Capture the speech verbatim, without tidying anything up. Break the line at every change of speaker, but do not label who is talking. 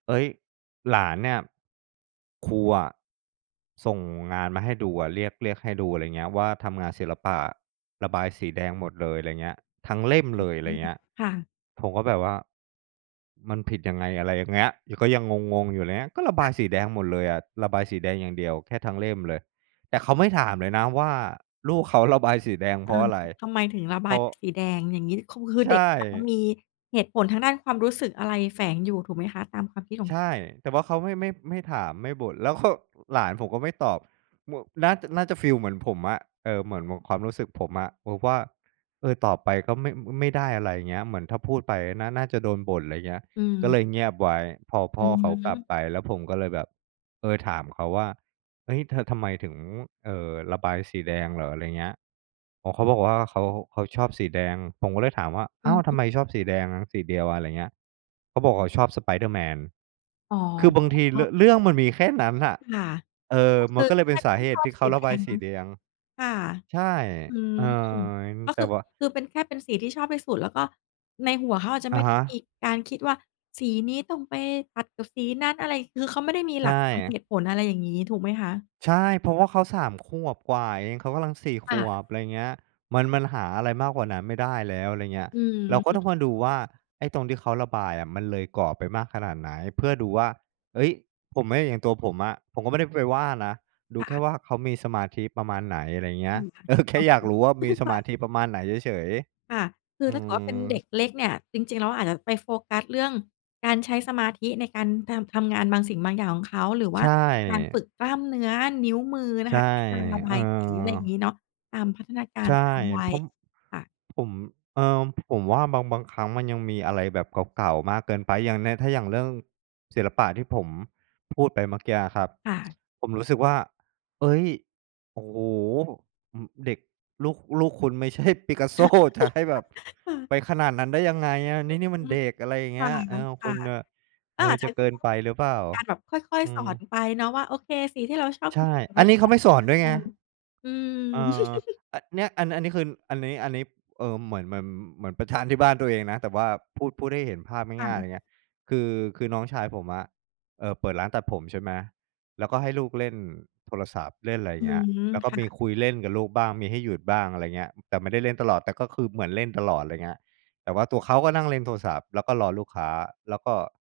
เฮ้ย! หลานเนี่ย ครูอะส่งงานมาให้ดูอะ เรียก เรียกให้ดู อะไรเงี้ย ว่าทำงานศิลปะ ระบายสีแดงหมดเลย อะไรเงี้ย ทั้งเล่ม
อื้
เล
อ
ย อะ
ฮ
ไร
ือ
เงี้ย
ค่ะ
ผมก็แบบว่ามันผิดยังไง? อะไรอย่างเงี้ย ก็ยังงง ๆ อยู่ ไรเงี้ย ก็ระบ
ค
า
ะ
ยสีแดงหมดเลยอะ ระบายสีแดงอย่างเดียวแค่ ทั้งเล่มเลย แต่เขาไม่ถามเลยนะว่า ลูกเขาระบายสีแดง
เ
เพ
อ
ราะ
อ
อะไร?
ทำไมถึงระ
เ
บ
พร
าย
าะ
เป็นสีแดง อย่างงี้? เขาคื
ใ
อ
ช
เด็ก อา
่
มีเหตุผลทางด้านความรู้สึก อะไรแฝงอยู่ถูกไหมคะ ตามความคิดของ
ใ
คุณ?
ช่ แต่ว่าเขา ไม่ ไม่ ไม่ถาม ไม่บ่น แล้วเขา หลานผมก็ไม่ตอบ ม น่า น่าจะฟีลเหมือนผมอะ เออ เหมือน เหมือนความรู้สึกผมอะ บอกว่า เออ ตอบไป ก็ ไม่ ไม่ได้อะไร เงี้ย เหมือนถ้าพูดไป น่า น่าจะโดนบ่น อะไรเงี้ย
อ
ก็
ือ
เลยเงียบไว้ พอพ
อื
่อ
อ
เขา
ฮ
กล
ึ
ับไป แล้วผมก็เลยแบบ เออ ถามเขาว่า "เฮ้ย! เธอทำไมถึง เอ่อ ระบายสีแดงเหรอ?" อะไรเงี้ย อ๋อ เขาบอกว่า เขา เขาชอบสีแดง ผมก็เลยถามว่า "อ
อ
้
ื
า
อ
ว! ท
ฮ
ำ
ึ
ไมชอบสีแดงสีเดียว?" อะไรเงี้ย เขาบอกชอบสไปเดอร์-แมน
อ๋อ
คือบางที ร เรื่องมันมีแค่นั้นน่ะ
ค่ะ
เออ
ก็
ม
ค
ัน
ือ
ก็เลย
แค
เป็น
่
ส
ท
า
่า
เ
น
ห
ช
ตุ
อ
ท
บ
ี่เข
ส
า
ี
ร
แ
ะ
ด
บาย
ง
ส
เน
ี
าะ
แดง
ค่ะ
ใช่
อืม
เออ
ก็
แต
คื
่
อ
ว่า
คือเป็นแค่เป็นสีที่ชอบที่สุด แล้วก็ในหัวเขาอาจจะ
อ
ไม
ะ
่ไ
ฮ
ด้มี
ะ
การคิดว่า สีนี้ต้องไปตัดกับสีนั้นอะไร คือเขาไม่ได้มี
ใช
หลักตามเห
่
ตุผล อะไรอย่างงี้ ถูกไหมคะ?
ใช่ เพราะว่าเขา สาม ขวบกว่าเอง เขากำลัง สี่ ข
ค่
ว
ะ
บ อะไรเงี้ย มัน มันหาอะไรมากกว่านั้นไม่ได้แล้ว อะไรเงี้ย
อือ
เราก็
ฮ
ต้อง
ึ
มาดูว่า ไอ้ตรงที่เขาระบายอะ มันเลยกรอบไปมากขนาดไหน เพื่อดูว่า เฮ้ย! ผมอะ อย่างตัวผมอะ ผมก็ไม่ได้ไปว่านะ ดู
ค่
แค่
ะ
ว่าเขามีสมาธิประมาณไหน อะไรเงี้
จร
ย
ิงค่ะ
เออ แค
คร
่
อบ
อยา
ค
ก
ลุม
รู้ว่า
อื
ม
อ
ี
ฮึ
ส
ค
ม
่
า
ะ
ธิประมาณไหนเฉย
ค่ะ คื
ๆ
อ
อื
ถ้าเกิดเขาเป็น
ม
เด็กเล็กเนี่ย จริง ๆ แล้ว อาจจะไปโฟกัสเรื่องการใช้สมาธิ ในการ ทำ ทำงานบางสิ่ง บางอย่างของเขา หรือว
ใช
่าการ
่
ฝึกกล้ามเนื้อนิ้วมือน
ใช
ะ
่
ค่ะ การระบ
เออ
ายสี อะไรอย่างงี้เนาะ ตามพัฒนากา
ใ
ร
ช
ต
่
ามวั
เพร
ย
าะ
ค่ะ
ผม เออ ผมว่า บาง บางครั้งมันยังมีอะไรแบบเก่า ๆ มากเกินไป อย่างเนี้ยถ้าอย่างเรื่องศิลปะที่ผมพูดไปเมื่อเกีัยอะครับ
ค่ะ
ผมรู้สึกว่า เฮ้ย! โอ้โฮ! อ เด็ก ลูก ลูกคุณ ไม่ใช่ ปิกาโซ จะให้แบบ
ค่ะ
ไปขนาดนั้นได้ยังไงอะ
เอ
น
อ
ี่ นี่มัน
อื
เ
ม
ด็ก อะไรอย่างเ
ค
ง
่
ี
ะ
้ย เออ
ค
คุ
่ะ
ณอะ
ก
เอ
็อ
อ
าจใช
จ
้
ะ
แ
เ
บ
ก
บ
ิน
ต้อง
ไปหรือเปล่า?
การแบบค่อย
อื
ๆ สอ
ม
นไปเนาะว่า โอเค สีที่เราชอบ
ใช
ค
่
ือสีเ
อ
น
ั
ี้
น
ย
นี้เขาไม่สอนด้วยไง
[unintelligible] อืม
เออ อ เนี่ย อันเนี้ย คือ อันนี้ อันนี้ เออ เหมือน เหมือน เหมือนไปแทนที่บ้านตัวเองนะ แต่ว่า พูด พูดให้เห็นภาพง่
ค่
าย ๆ
ะ
อย่างเงี้ย คือ คือน้องชายผมอะ เอ่อ เปิดร้านตัดผม ใช่ไหม แล้วก็ให้ลูกเล่นโทรศัพท์ เล่นอะไร
อื
เงี้ย
ม
แล้วก็
ค่
มี
ะ
คุยเล่นกับลูกบ้าง มีให้หยุดบ้าง อะไรเงี้ย แต่ไม่ได้เล่นตลอด แต่ก็คือเหมือนเล่นตลอด อะไรเงี้ย แต่ว่าตัวเขาก็นั่งเล่นโทรศัพท์ แล้วก็รอลูกค้า แล้วก็